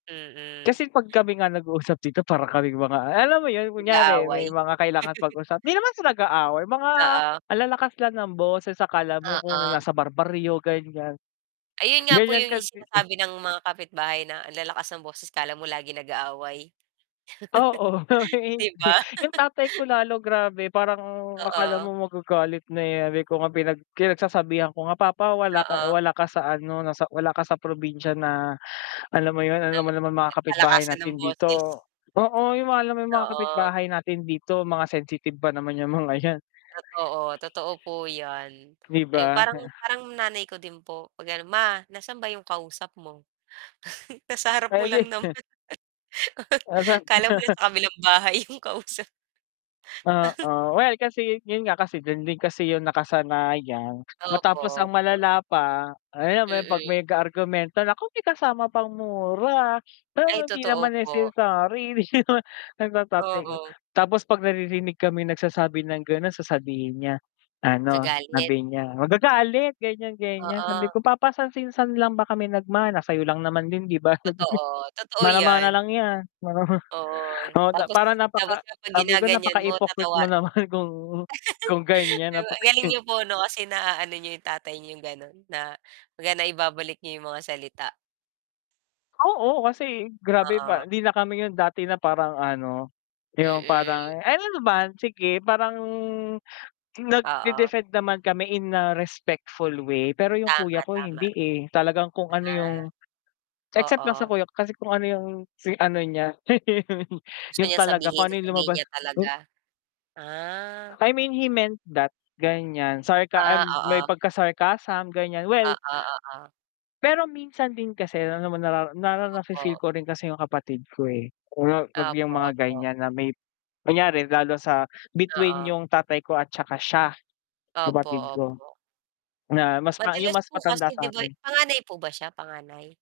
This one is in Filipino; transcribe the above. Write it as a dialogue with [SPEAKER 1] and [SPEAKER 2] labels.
[SPEAKER 1] Mm.
[SPEAKER 2] Kasi 'pag kami nga nag-uusap dito para kaming mga ah, alam mo yun kunyari may
[SPEAKER 1] Nag-aaway.
[SPEAKER 2] mga kailangan pag-usapan di naman sa nag-aaway, mga
[SPEAKER 1] Oo.
[SPEAKER 2] ang lalakas lang ng boses, akala mo kung
[SPEAKER 1] Oo.
[SPEAKER 2] nasa barbaryo, ganyan.
[SPEAKER 1] Ayun nga po,
[SPEAKER 2] Ganyan
[SPEAKER 1] yung
[SPEAKER 2] kasi
[SPEAKER 1] sinasabi ng mga kapitbahay na ang lalakas ng boses akala mo laging nag-aaway.
[SPEAKER 2] Oo, kami
[SPEAKER 1] Di
[SPEAKER 2] hindi.
[SPEAKER 1] ba?
[SPEAKER 2] Yung tatay ko lalo grabe, parang akala
[SPEAKER 1] Oo.
[SPEAKER 2] mo magagalit na, eh. Sabi ko nga pinag pinagsasabihan ko nga, "Papa wala ka
[SPEAKER 1] Oo.
[SPEAKER 2] wala ka sa ano, nasa wala ka sa probinsya na alam mo yun,
[SPEAKER 1] Na
[SPEAKER 2] alam mo naman mga kapitbahay
[SPEAKER 1] palakasan ng
[SPEAKER 2] natin
[SPEAKER 1] boses.
[SPEAKER 2] dito, oo, yung mga alam mo yung mga
[SPEAKER 1] Oo.
[SPEAKER 2] kapitbahay natin dito, mga sensitive pa naman yung mga 'yan."
[SPEAKER 1] Totoo, totoo po 'yan.
[SPEAKER 2] Di
[SPEAKER 1] Ayun,
[SPEAKER 2] ba?
[SPEAKER 1] parang parang nanay ko din po, 'pag ganun, "Ma, nasaan ba 'yong kausap mo, nasa harap mo lang
[SPEAKER 2] Pwede
[SPEAKER 1] naman."
[SPEAKER 2] din. O saan
[SPEAKER 1] Akala mo sa kabilang bahay yung kausap.
[SPEAKER 2] Oo. Well, kasi yun nga kasi dun din kasi yung nakasanayan.
[SPEAKER 1] Opo,
[SPEAKER 2] Matapos ang
[SPEAKER 1] opo.
[SPEAKER 2] malala pa, ayan, 'pag
[SPEAKER 1] Mm.
[SPEAKER 2] may argumento, naku may kasama pang mura,
[SPEAKER 1] Ay,
[SPEAKER 2] pero hindi
[SPEAKER 1] totoo
[SPEAKER 2] naman
[SPEAKER 1] po.
[SPEAKER 2] necessary, di naman, sabi ng tatay ko.
[SPEAKER 1] Oo.
[SPEAKER 2] Tapos 'pag naririnig kami nagsasabi ng ganon sasabihin niya ano,
[SPEAKER 1] Magagalit.
[SPEAKER 2] sabi niya magagalit, ganyan-ganyan. Sabi
[SPEAKER 1] Oo.
[SPEAKER 2] ko, "Papa saan, sinan lang ba kami nagmana, sa'yo lang naman din 'di ba?
[SPEAKER 1] Totoo, totoo
[SPEAKER 2] Mana mana
[SPEAKER 1] 'yan.
[SPEAKER 2] lang yan."
[SPEAKER 1] Oo,
[SPEAKER 2] Oo,
[SPEAKER 1] tapos
[SPEAKER 2] parang
[SPEAKER 1] tapos
[SPEAKER 2] napaka
[SPEAKER 1] 'pag
[SPEAKER 2] sabi ko
[SPEAKER 1] ginaganyan mo
[SPEAKER 2] napaka-hypocrite
[SPEAKER 1] tatawa
[SPEAKER 2] mo naman kung kung ganyan
[SPEAKER 1] di ba, ang
[SPEAKER 2] napaka
[SPEAKER 1] galing niyo po 'no, kasi naaano niyo yung tatay yung ganun na kumbaga naibabalik niyo yung mga salita.
[SPEAKER 2] Oo, kasi grabe
[SPEAKER 1] Oo.
[SPEAKER 2] ba hindi na kami yun dati na parang ano, yung
[SPEAKER 1] Mm.
[SPEAKER 2] parang ay ano naman, sige, parang
[SPEAKER 1] Oo.
[SPEAKER 2] nagde-defend naman kami in a respectful way, pero yung
[SPEAKER 1] Tama,
[SPEAKER 2] kuya ko
[SPEAKER 1] tama.
[SPEAKER 2] hindi, eh, talagang kung ano yung
[SPEAKER 1] Ah.
[SPEAKER 2] except
[SPEAKER 1] Oo.
[SPEAKER 2] lang sa kuya ko kasi kung ano yung si ano niya
[SPEAKER 1] Gusto
[SPEAKER 2] yun
[SPEAKER 1] niya
[SPEAKER 2] talaga kung
[SPEAKER 1] sabihin,
[SPEAKER 2] ano yung
[SPEAKER 1] sasabihin
[SPEAKER 2] lumabas,
[SPEAKER 1] niya
[SPEAKER 2] m
[SPEAKER 1] talaga. Ah.
[SPEAKER 2] I mean, he meant that ganyan sarka
[SPEAKER 1] Ah,
[SPEAKER 2] um, may
[SPEAKER 1] oo.
[SPEAKER 2] pagka-sarcasm, ganyan.
[SPEAKER 1] Oo,
[SPEAKER 2] Well
[SPEAKER 1] oo.
[SPEAKER 2] Pero minsan din kasi alam naman narara na na-fi-feel
[SPEAKER 1] Opo.
[SPEAKER 2] ko rin kasi yung kapatid ko eh, 'pag yung
[SPEAKER 1] Opo,
[SPEAKER 2] mga
[SPEAKER 1] opo.
[SPEAKER 2] ganyan na may kunyari lalo sa between
[SPEAKER 1] Oo.
[SPEAKER 2] yung tatay ko at tsaka siya,
[SPEAKER 1] Opo,
[SPEAKER 2] kapatid ko,
[SPEAKER 1] opo.
[SPEAKER 2] na mas pa yung
[SPEAKER 1] Madalas
[SPEAKER 2] mas
[SPEAKER 1] po
[SPEAKER 2] matanda
[SPEAKER 1] kasi 'di ba
[SPEAKER 2] sa'kin.
[SPEAKER 1] panganay po ba siya, panganay?